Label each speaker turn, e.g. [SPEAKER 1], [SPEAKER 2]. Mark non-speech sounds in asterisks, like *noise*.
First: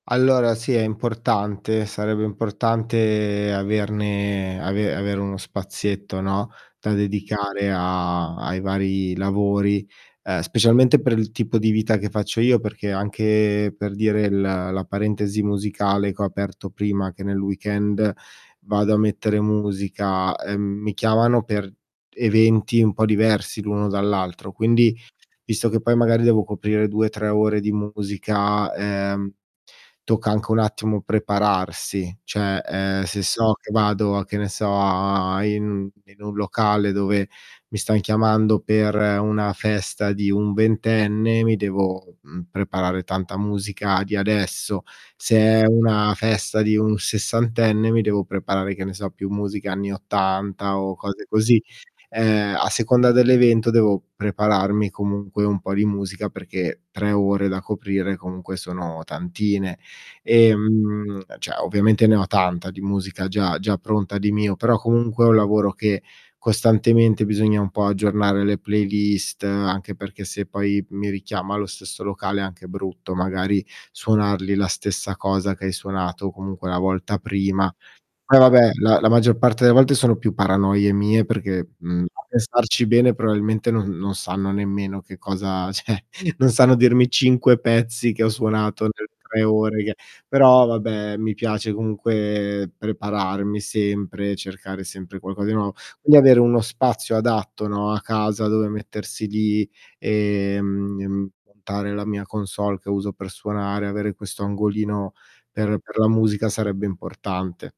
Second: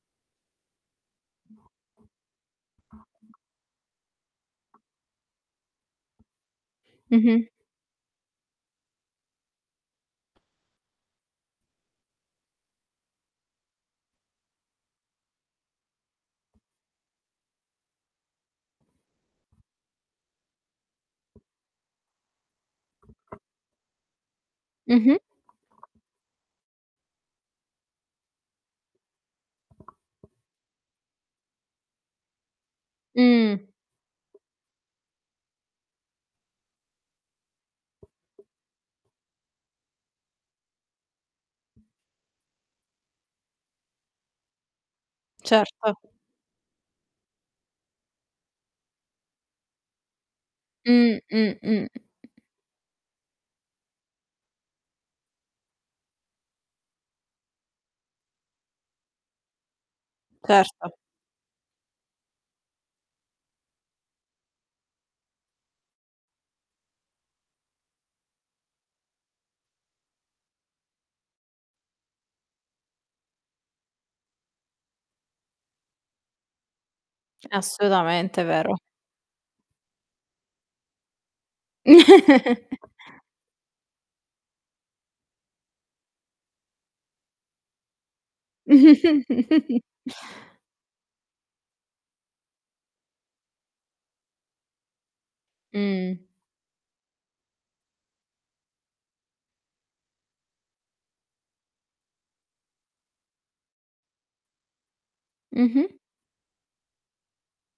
[SPEAKER 1] Allora sì, è importante, sarebbe importante averne ave avere uno spazietto, no, da
[SPEAKER 2] Mh-mh.
[SPEAKER 1] dedicare a ai vari lavori, ehm, specialmente per il tipo di vita che faccio io. Perché anche per dire, l la parentesi musicale che ho aperto prima che nel weekend vado a mettere musica, ehm, mi chiamano per eventi un po' diversi l'uno dall'altro, quindi
[SPEAKER 2] Mh-mh.
[SPEAKER 1] visto che poi magari devo coprire 2, 3 ore di musica, ehm, tocca anche un attimo prepararsi, cioè, ehm, se so
[SPEAKER 2] Mh.
[SPEAKER 1] che vado che ne so a a in in un locale dove mi stan chiamando per una festa di un ventenne, mi devo, mhmm, preparare tanta musica di adesso. Se è
[SPEAKER 2] Certo.
[SPEAKER 1] una festa di un sessantenne, mi devo preparare, che ne so, più musica anni 80 o
[SPEAKER 2] Mh,
[SPEAKER 1] cose
[SPEAKER 2] mh,
[SPEAKER 1] così.
[SPEAKER 2] mh.
[SPEAKER 1] Ehm, a seconda dell'evento devo prepararmi comunque un po' di musica, perché 3 ore da coprire comunque sono tantine.
[SPEAKER 2] Certo.
[SPEAKER 1] Ehm, cioè ovviamente ne ho tanta di musica già già pronta di mio, però, comunque è un lavoro che costantemente bisogna un po' aggiornare le playlist, anche perché se poi mi richiama lo stesso locale è anche brutto, magari suonargli la stessa cosa che hai suonato comunque la volta prima. Poi
[SPEAKER 2] Assolutamente, è
[SPEAKER 1] vabbè,
[SPEAKER 2] vero.
[SPEAKER 1] la la maggior parte delle volte sono più paranoie mie, perché, mhmm, a pensarci bene
[SPEAKER 2] *chuckles*
[SPEAKER 1] probabilmente non non sanno nemmeno che cosa, cioè, non sanno dirmi 5 pezzi che ho suonato per 3 ore,
[SPEAKER 2] *chuckles*
[SPEAKER 1] che però vabbè, mi piace comunque prepararmi sempre, cercare sempre qualcosa di nuovo. Quindi
[SPEAKER 2] Mh.
[SPEAKER 1] avere uno spazio adatto, no, a casa, dove mettersi lì, ehm, montare la mia console che uso per suonare, avere questo angolino per
[SPEAKER 2] Mh-mh.
[SPEAKER 1] per la musica sarebbe importante.